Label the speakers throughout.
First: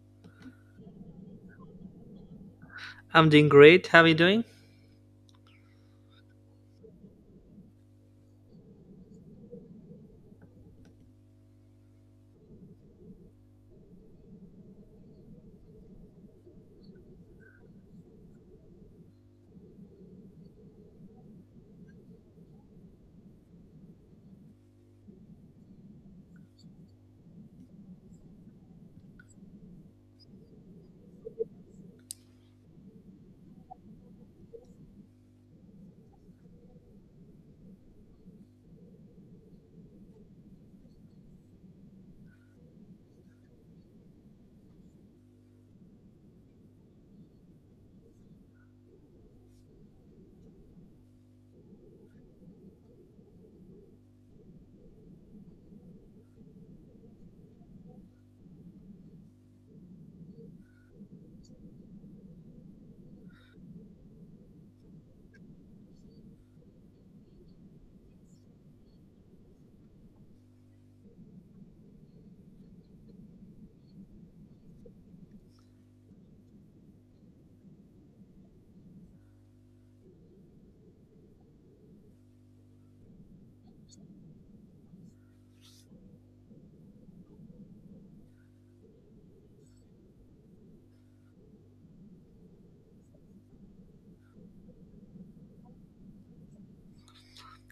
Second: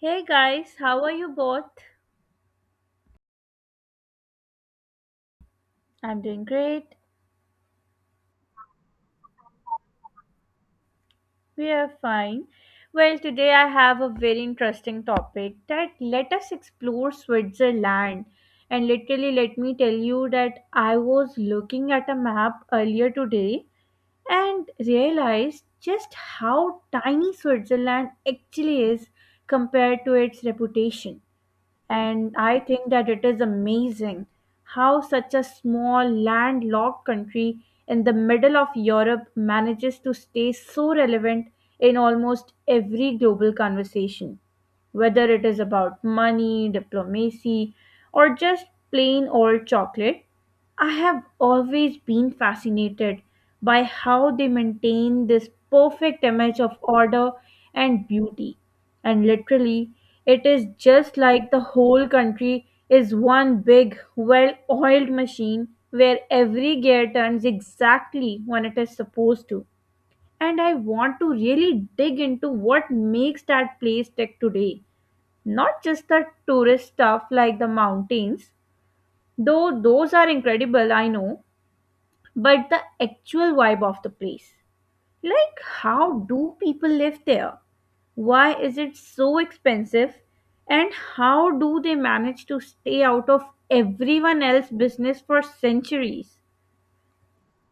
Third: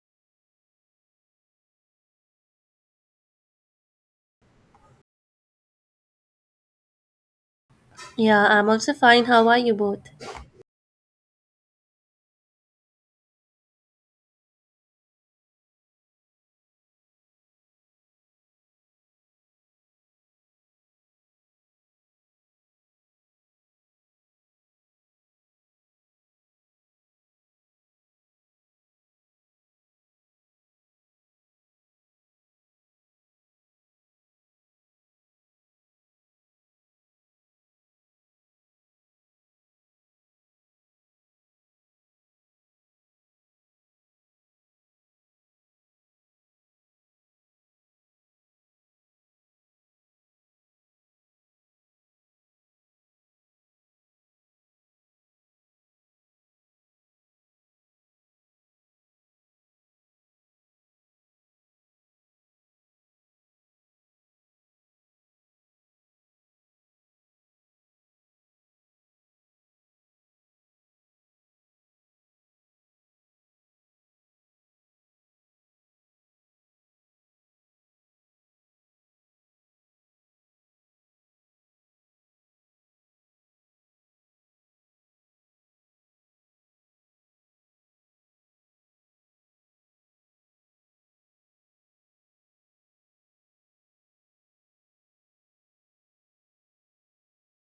Speaker 1: Hey guys, how are you both?
Speaker 2: I'm doing great. How are you doing?
Speaker 1: I'm doing great.
Speaker 3: Yeah, I'm also fine. How are you both?
Speaker 1: We are fine. Well, today I have a very interesting topic that let us explore Switzerland. And literally, let me tell you that I was looking at a map earlier today and realized just how tiny Switzerland actually is compared to its reputation. And I think that it is amazing how such a small landlocked country in the middle of Europe manages to stay so relevant in almost every global conversation whether it is about money, diplomacy, or just plain old chocolate. I have always been fascinated by how they maintain this perfect image of order and beauty. And literally, it is just like the whole country is one big, well oiled machine where every gear turns exactly when it is supposed to. And I want to really dig into what makes that place tick today, not just the tourist stuff like the mountains, though those are incredible, I know, but the actual vibe of the place. Like, how do people live there? Why is it so expensive? And how do they manage to stay out of everyone else's business for centuries?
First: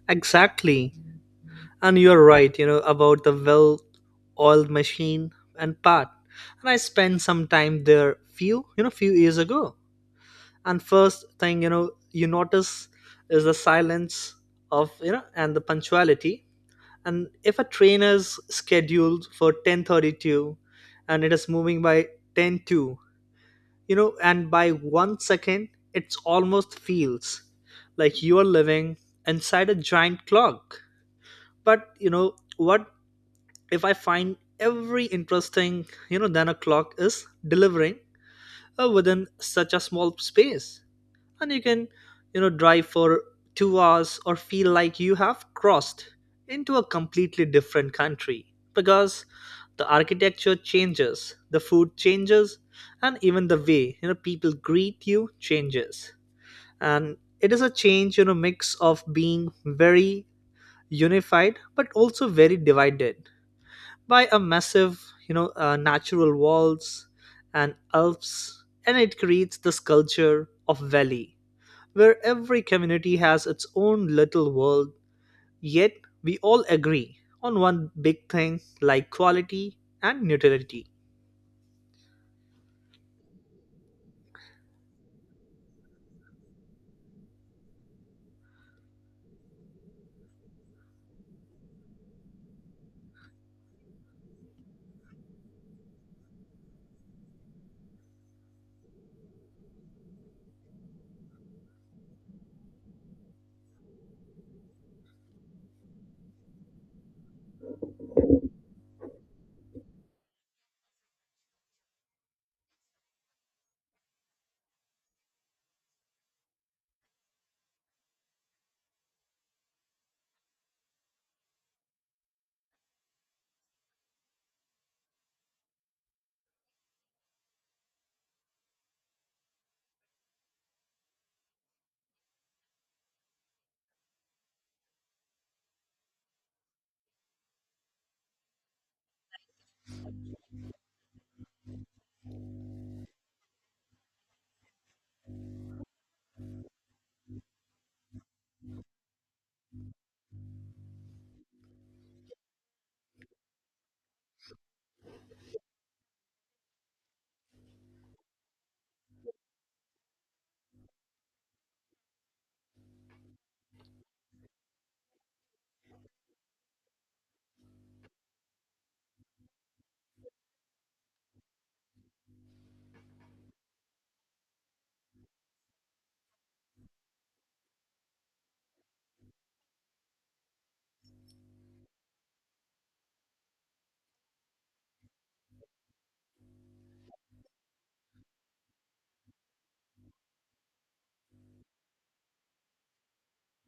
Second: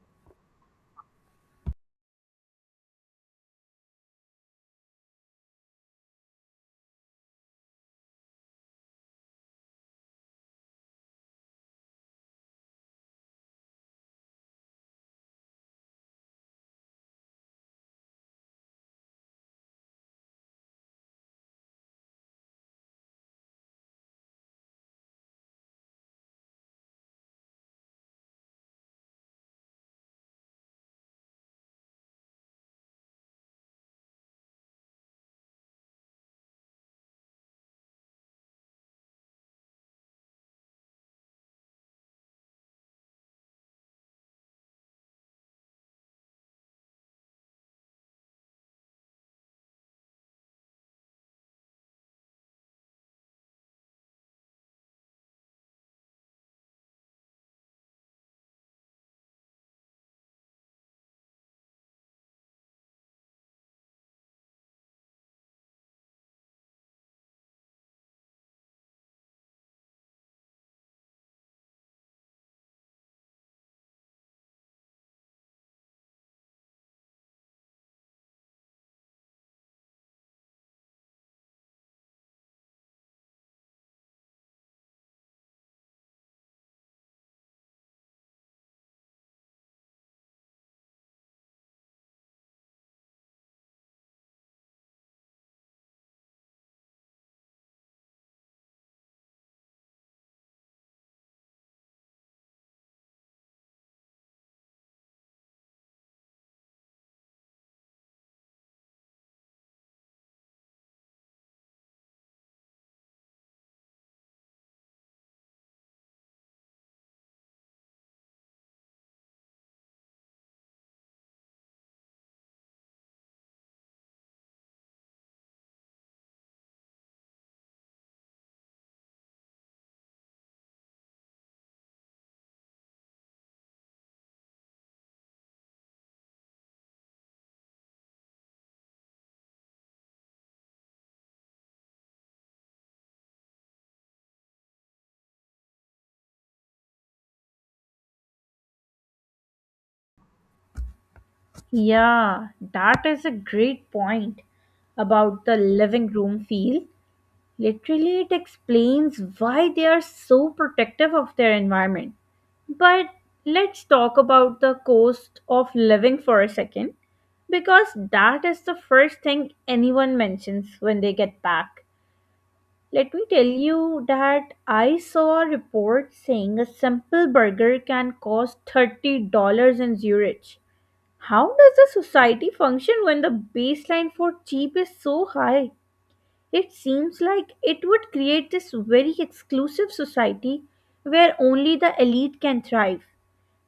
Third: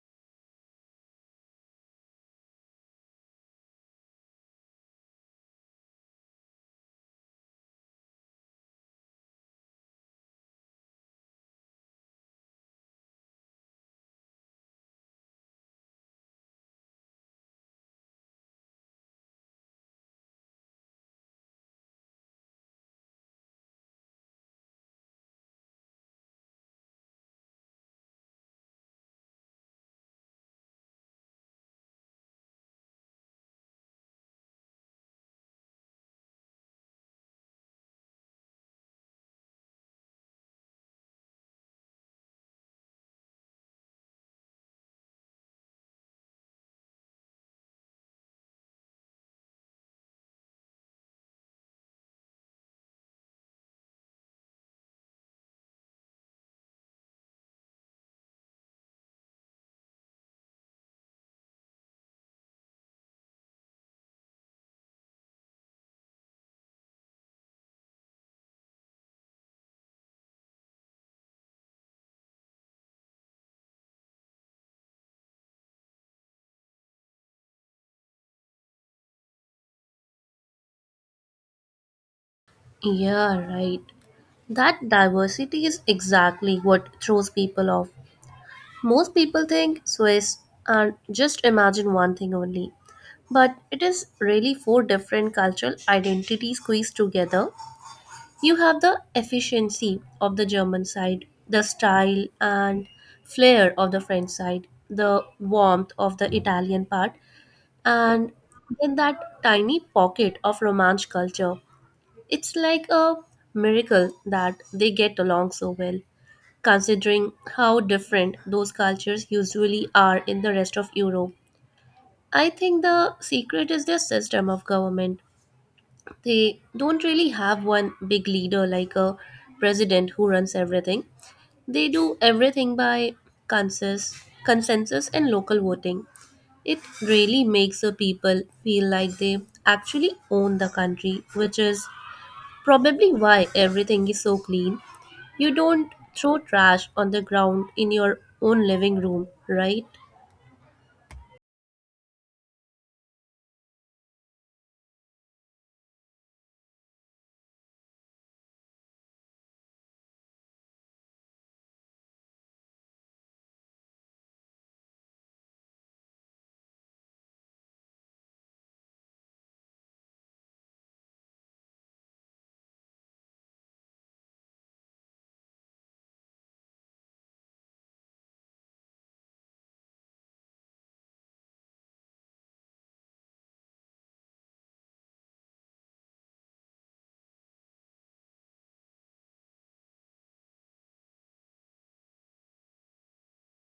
Speaker 2: Exactly. And you're right, about the well oiled machine and part. And I spent some time there few years ago. And first thing, you notice is the silence and the punctuality. And if a train is scheduled for 10:32 and it is moving by 10:2, and by 1 second, it's almost feels like you are living inside a giant clock. But you know what? If I find every interesting, than a clock is delivering within such a small space. And you can drive for 2 hours or feel like you have crossed into a completely different country, because the architecture changes, the food changes, and even the way people greet you changes. And it is a change mix of being very unified but also very divided by a massive natural walls and Alps, and it creates this culture of valley where every community has its own little world, yet we all agree on one big thing like quality and neutrality.
Speaker 3: Yeah, right. That diversity is exactly what throws people off. Most people think Swiss and just imagine one thing only. But it is really four different cultural identities squeezed together. You have the efficiency of the German side, the style and flair of the French side, the warmth of the Italian part, and then that tiny pocket of Romance culture. It's like a miracle that they get along so well, considering how different those cultures usually are in the rest of Europe. I think the secret is their system of government. They don't really have one big leader like a president who runs everything. They do everything by consensus, consensus and local voting. It really makes the people feel like they actually own the country, which is probably why everything is so clean. You don't throw trash on the ground in your own living room, right?
Speaker 1: Yeah, that is a great point about the living room feel. Literally, it explains why they are so protective of their environment. But let's talk about the cost of living for a second, because that is the first thing anyone mentions when they get back. Let me tell you that I saw a report saying a simple burger can cost $30 in Zurich. How does the society function when the baseline for cheap is so high? It seems like it would create this very exclusive society where only the elite can thrive.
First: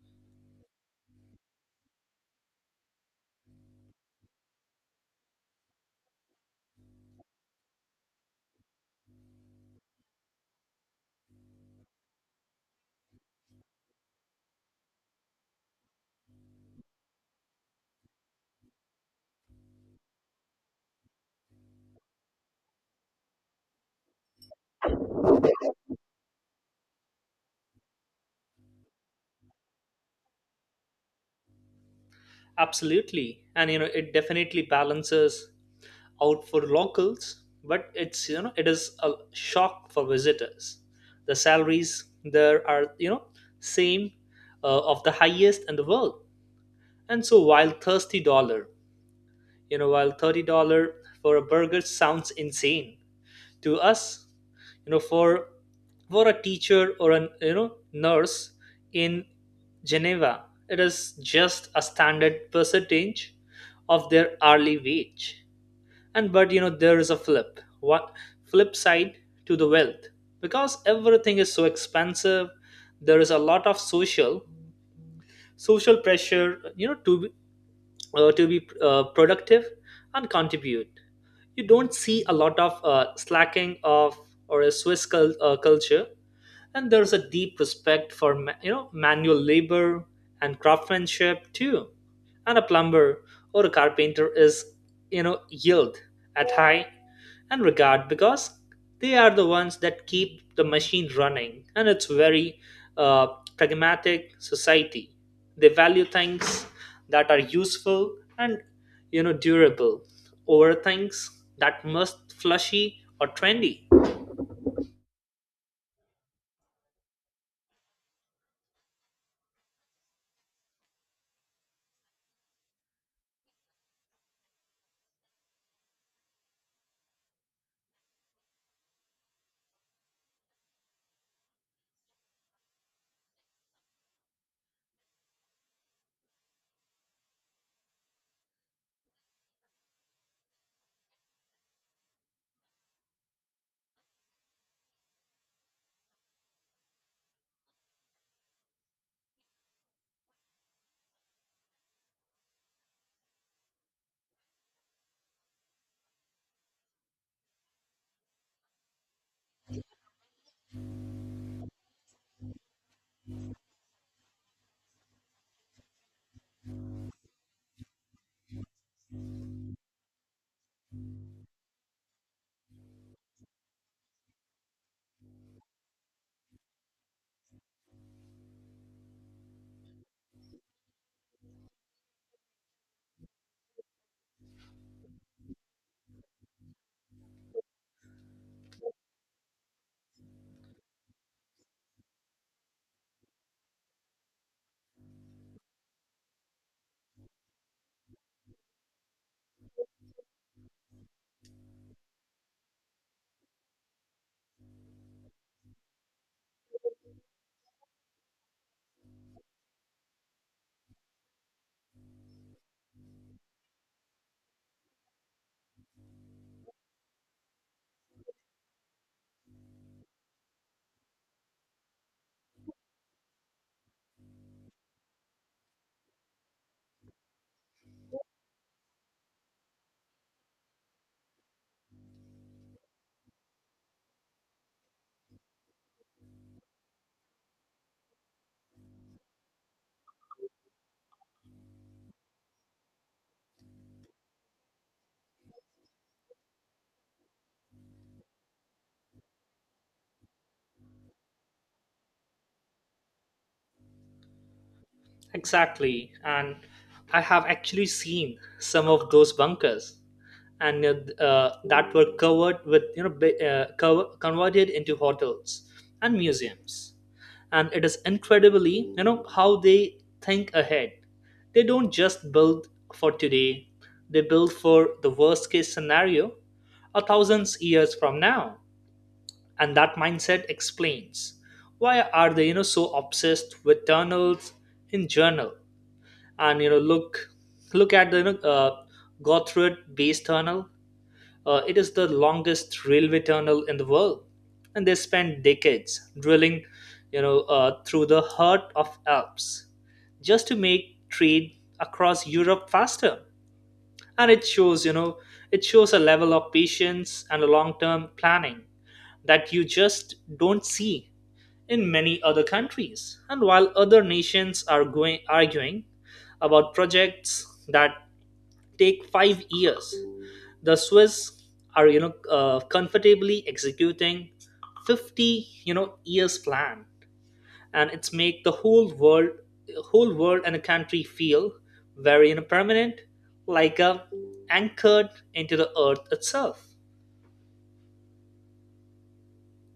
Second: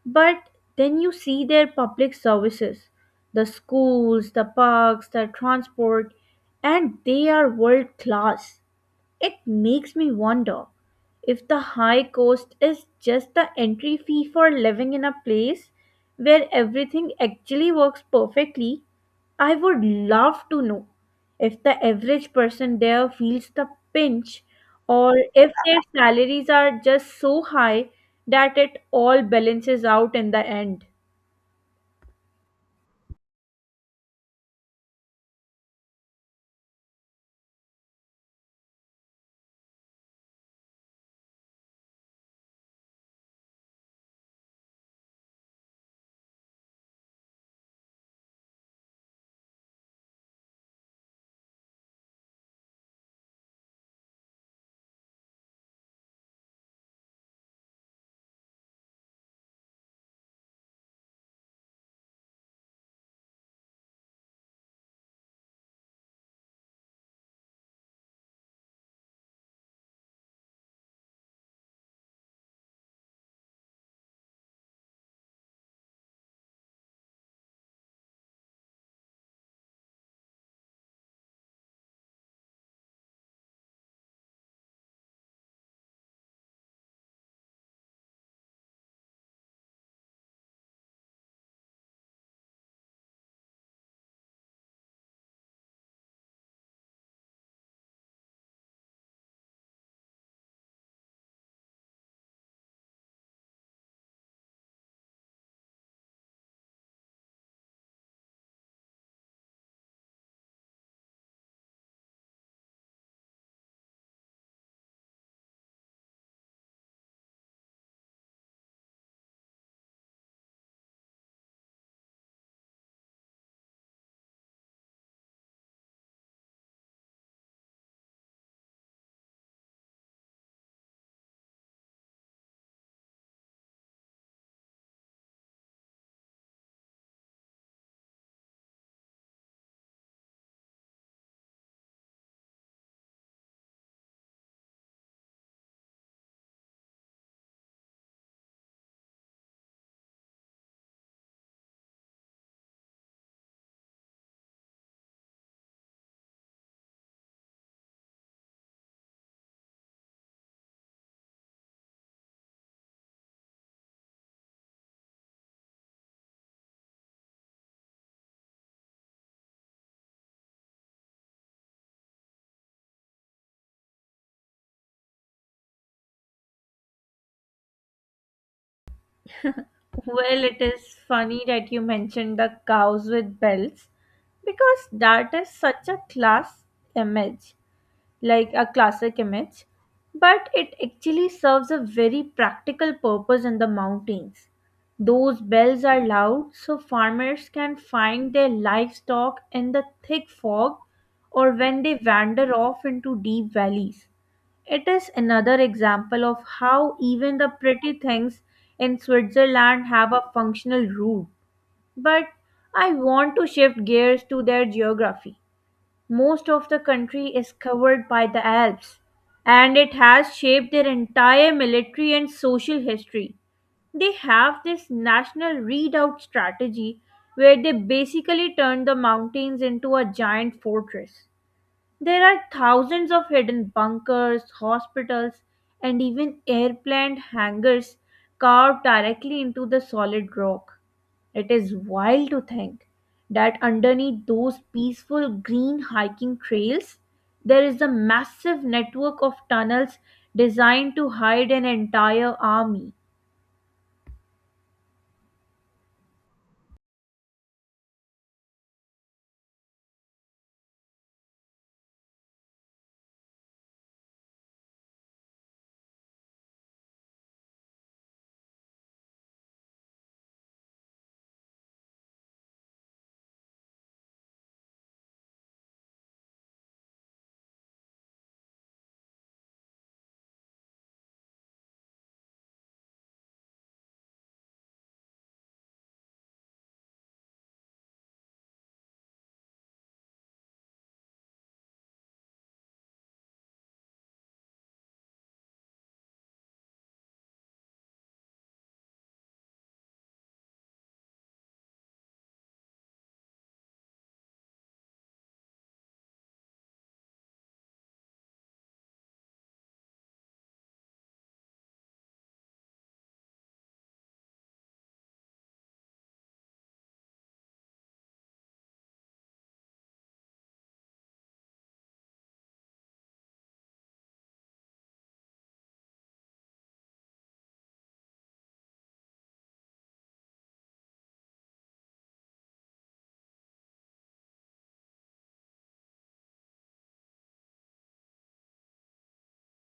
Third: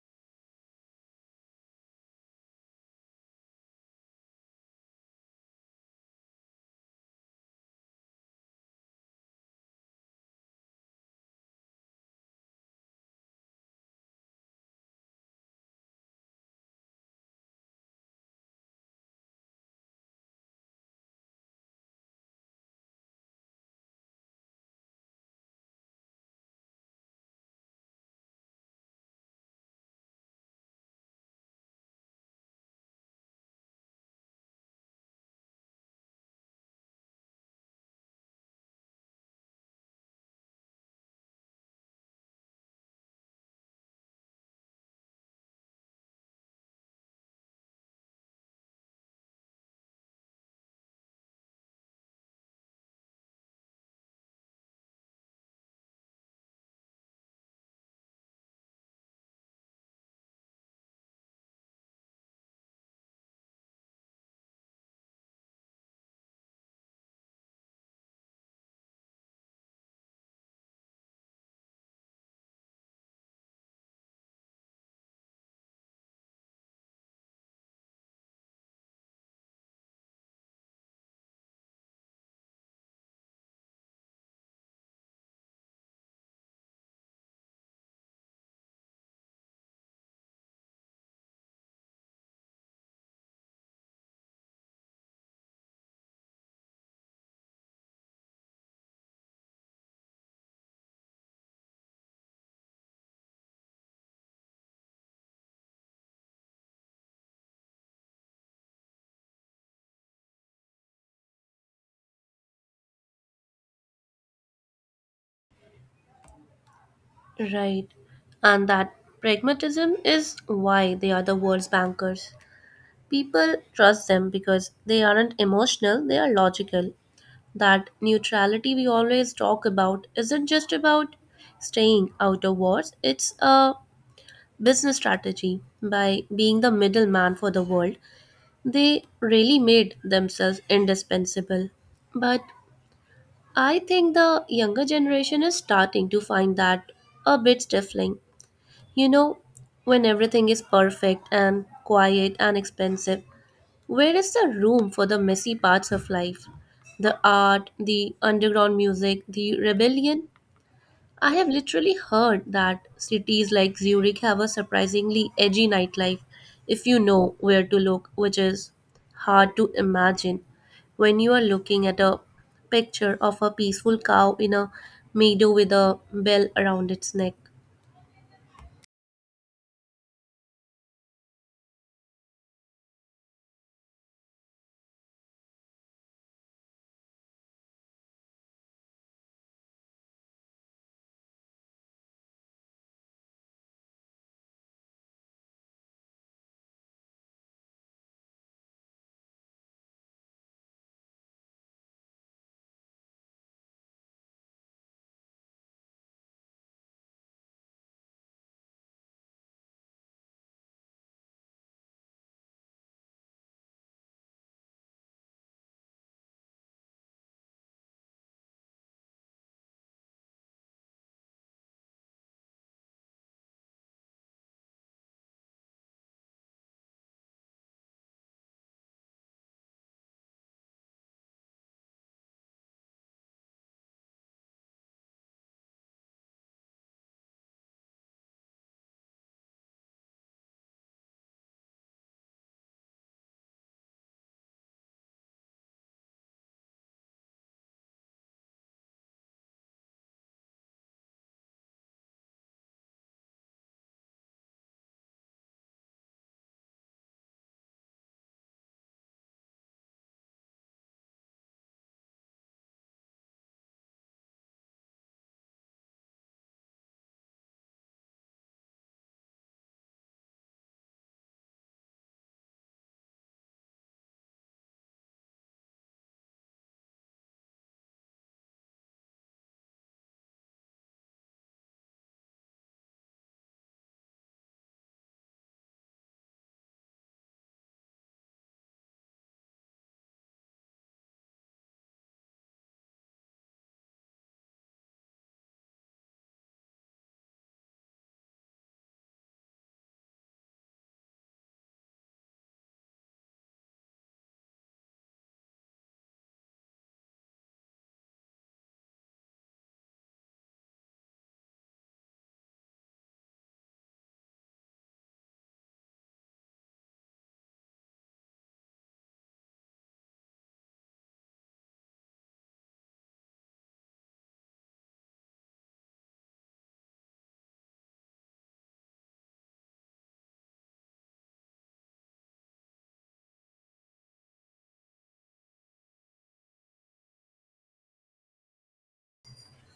Speaker 1: But then you see their public services, the schools, the parks, the transport, and they are world class. It makes me wonder if the high cost is just the entry fee for living in a place where everything actually works perfectly. I would love to know if the average person there feels the pinch or if their salaries are just so high that it all balances out in the end.
Speaker 2: Absolutely. And it definitely balances out for locals, but it is a shock for visitors. The salaries there are, same of the highest in the world. And so while $30 for a burger sounds insane, to us. You know for for a teacher or a nurse in Geneva, it is just a standard percentage of their hourly wage. And but you know there is a flip side to the wealth, because everything is so expensive. There is a lot of social pressure to be productive and contribute. You don't see a lot of slacking of or a culture. And there's a deep respect for manual labor and craftsmanship too. And a plumber or a carpenter is yield at high and regard, because they are the ones that keep the machine running. And it's very uh, pragmatic society. They value things that are useful and durable over things that must flashy or trendy.
Speaker 3: Right. And that pragmatism is why they are the world's bankers. People trust them because they aren't emotional, they are logical. That neutrality we always talk about isn't just about staying out of wars, it's a business strategy by being the middleman for the world. They really made themselves indispensable. But I think the younger generation is starting to find that a bit stifling. You know, when everything is perfect and quiet and expensive, where is the room for the messy parts of life? The art, the underground music, the rebellion? I have literally heard that cities like Zurich have a surprisingly edgy nightlife if you know where to look, which is hard to imagine when you are looking at a picture of a peaceful cow in a meadow with a bell around its neck.
Speaker 1: Well, it is funny that you mentioned the cows with bells because that is such a image. classic image, but it actually serves a very practical purpose in the mountains. Those bells are loud so farmers can find their livestock in the thick fog or when they wander off into deep valleys. It is another example of how even the pretty things in Switzerland have a functional root. But I want to shift gears to their geography. Most of the country is covered by the Alps, and it has shaped their entire military and social history. They have this national redoubt strategy where they basically turn the mountains into a giant fortress. There are thousands of hidden bunkers, hospitals, and even airplane hangars carved directly into the solid rock. It is wild to think that underneath those peaceful green hiking trails, there is a massive network of tunnels designed to hide an entire army.
Speaker 2: Exactly. And I have actually seen some of those bunkers and that were covered with, converted into hotels and museums. And it is incredibly, how they think ahead. They don't just build for today, they build for the worst case scenario a thousands years from now. And that mindset explains why are they, so obsessed with tunnels in journal. And look at the Gothard Base Tunnel. It is the longest railway tunnel in the world, and they spent decades drilling, through the heart of Alps just to make trade across Europe faster. And it shows a level of patience and a long-term planning that you just don't see in many other countries. And while other nations are arguing about projects that take 5 years, the Swiss are comfortably executing 50 years plan. And it's make the whole world and a country feel very permanent, like a anchored into the earth itself.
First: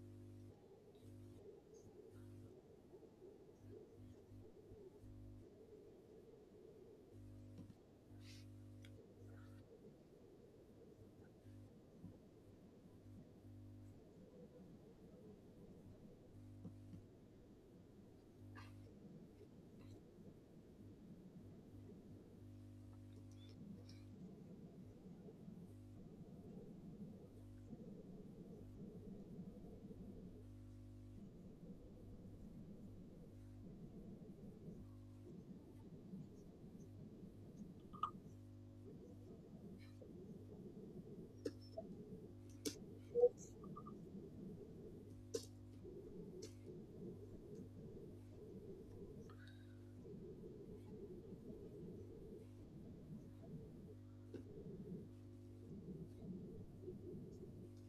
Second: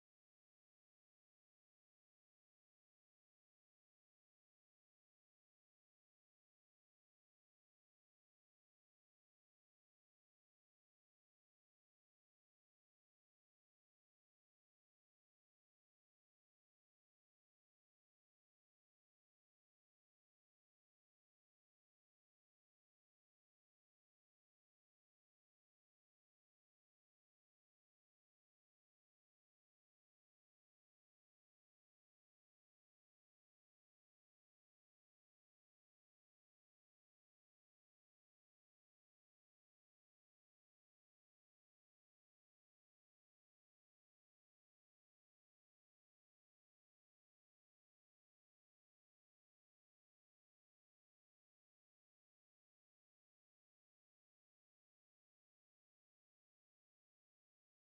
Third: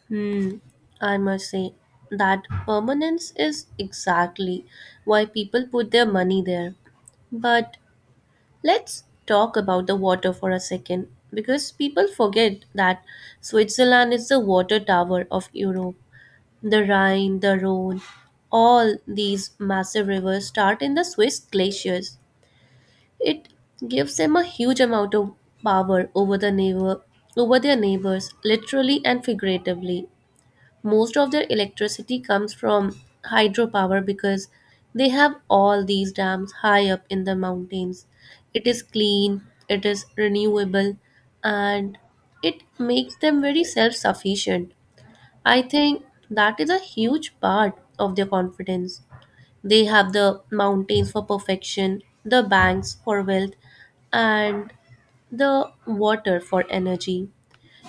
Speaker 3: Hmm, I must say that permanence is exactly why people put their money there. But let's talk about the water for a second because people forget that Switzerland is the water tower of Europe. The Rhine, the Rhone, all these massive rivers start in the Swiss glaciers. It gives them a huge amount of power over their neighbors, literally and figuratively. Most of their electricity comes from hydropower because they have all these dams high up in the mountains. It is clean, it is renewable, and it makes them very self sufficient. I think that is a huge part of their confidence. They have the mountains for perfection, the banks for wealth, and the water for energy.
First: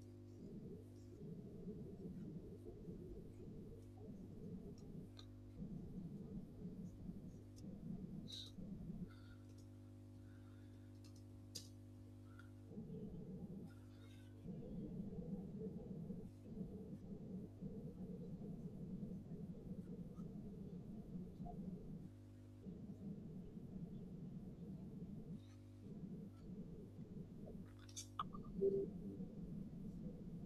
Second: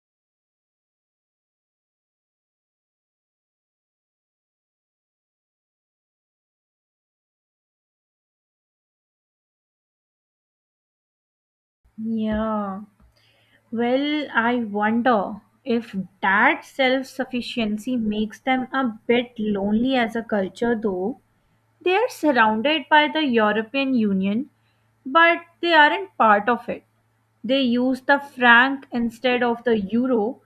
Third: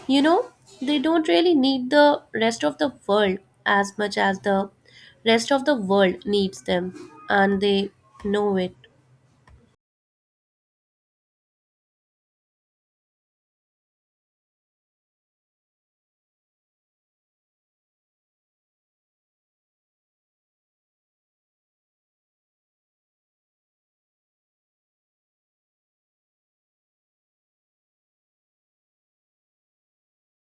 Speaker 3: You know, they don't really need the rest of the world as much as the rest of the world needs them, and they know it.
Speaker 1: Yeah. Well, I wonder if that self sufficiency makes them a bit lonely as a culture, though. They are surrounded by the European Union, but they aren't part of it. They use the franc instead of the euro.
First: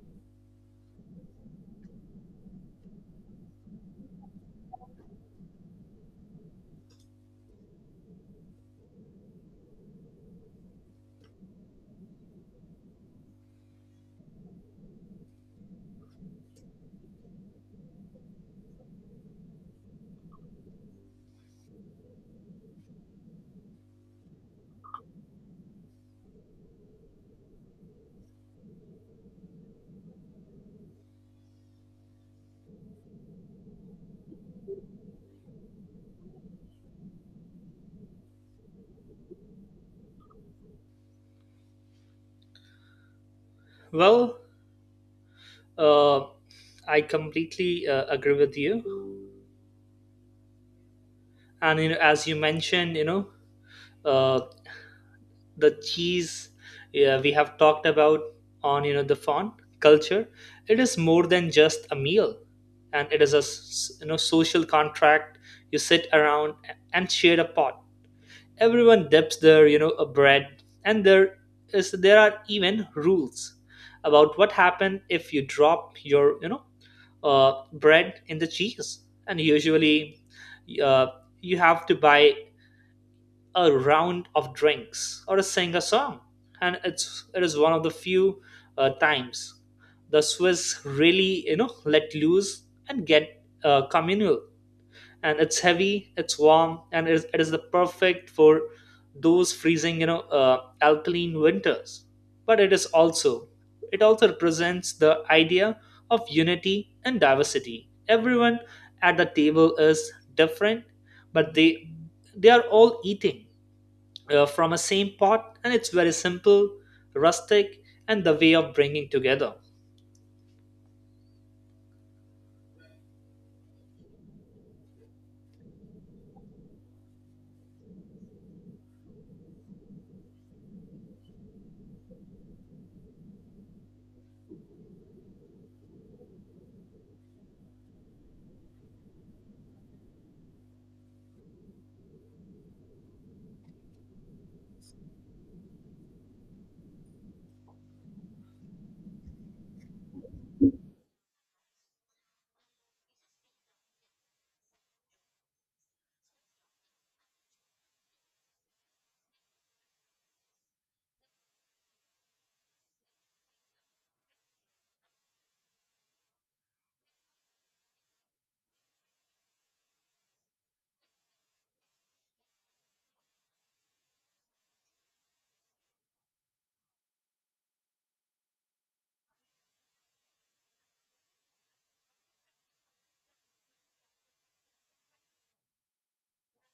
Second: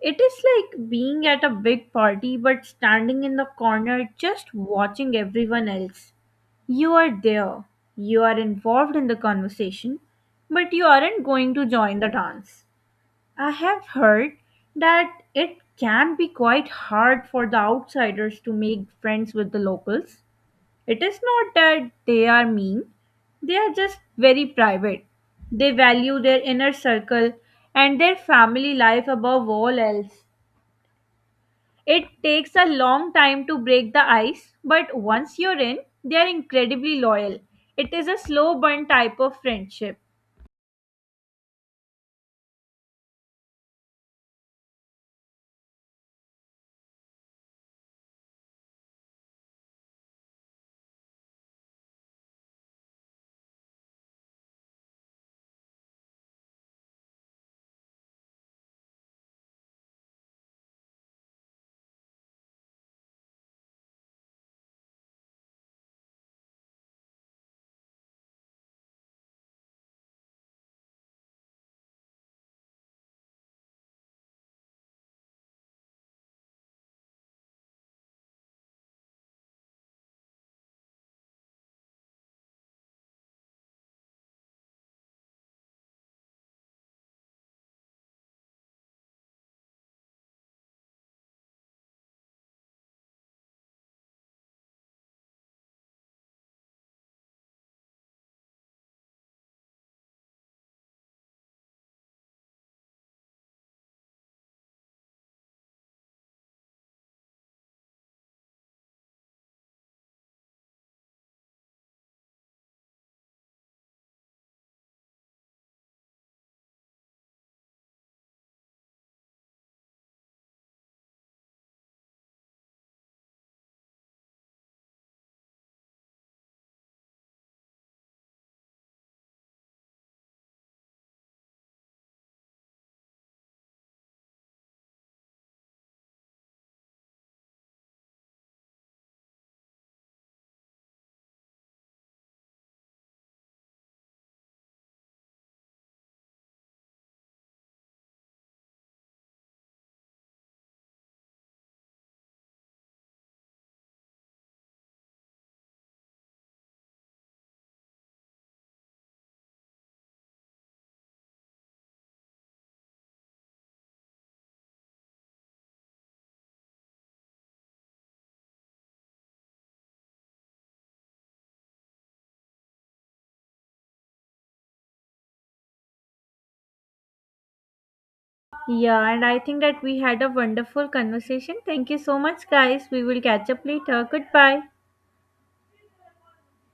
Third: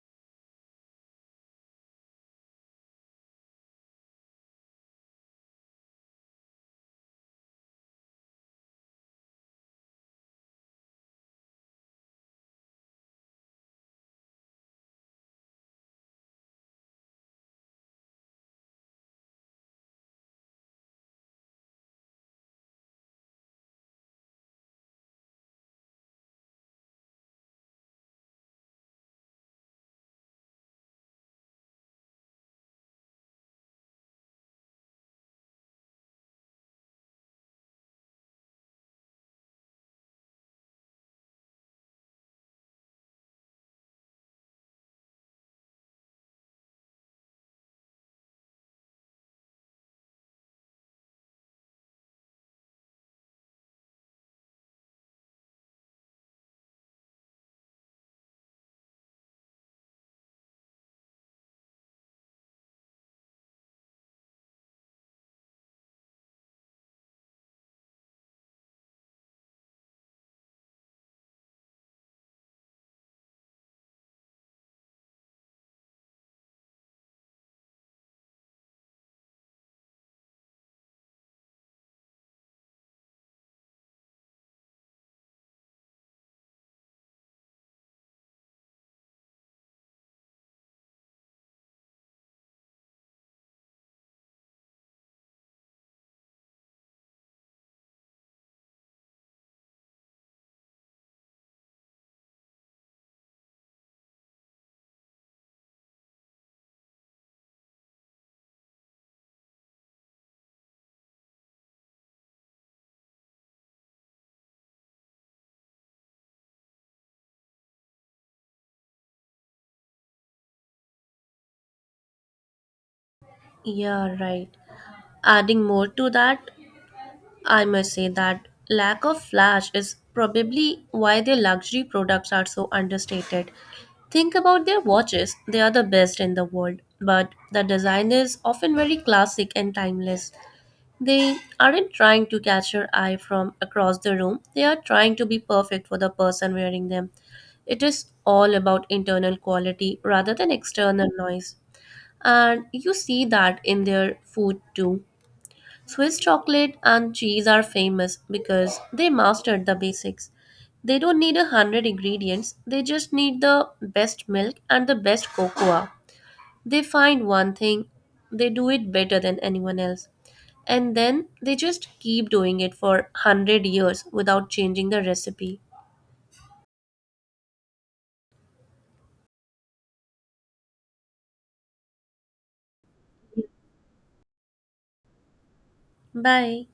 Speaker 1: It is like being at a big party but standing in the corner just watching everyone else. You are there, you are involved in the conversation, but you aren't going to join the dance. I have heard that it can be quite hard for the outsiders to make friends with the locals. It is not that they are mean, they are just very private. They value their inner circle and their family life above all else. It takes a long time to break the ice, but once you're in, they're incredibly loyal. It is a slow burn type of friendship.
Speaker 2: Well, uh, I completely agree with you. And as you mentioned uh, the cheese. Yeah, we have talked about on the font culture. It is more than just a meal, and it is a social contract. You sit around and share a pot. Everyone dips their a bread, and there are even rules about what happens if you drop your bread in the cheese. And usually uh, you have to buy a round of drinks or sing a song. And it is one of the few times the Swiss really let loose and get communal. And it's heavy, it's warm, and it is the perfect for those freezing alkaline winters. But it also represents the idea of unity and diversity. Everyone at the table is different, but they are all eating from a same pot. And it's very simple rustic, and the way of bringing together.
Speaker 3: Yeah, right. Adding more to that, I must say that lack of flash is probably why their luxury products are so understated. Think about their watches, they are the best in the world, but the design is often very classic and timeless. They aren't trying to catch your eye from across the room, they are trying to be perfect for the person wearing them. It is all about internal quality rather than external noise. And you see that in their food too. Swiss chocolate and cheese are famous because they mastered the basics. They don't need 100 ingredients, they just need the best milk and the best cocoa. They find one thing, they do it better than anyone else, and then they just keep doing it for 100 years without changing the recipe.
Speaker 1: Yeah, and I think that we had a wonderful conversation. Thank you so much, guys. We will catch up later. Goodbye.
Speaker 3: Bye.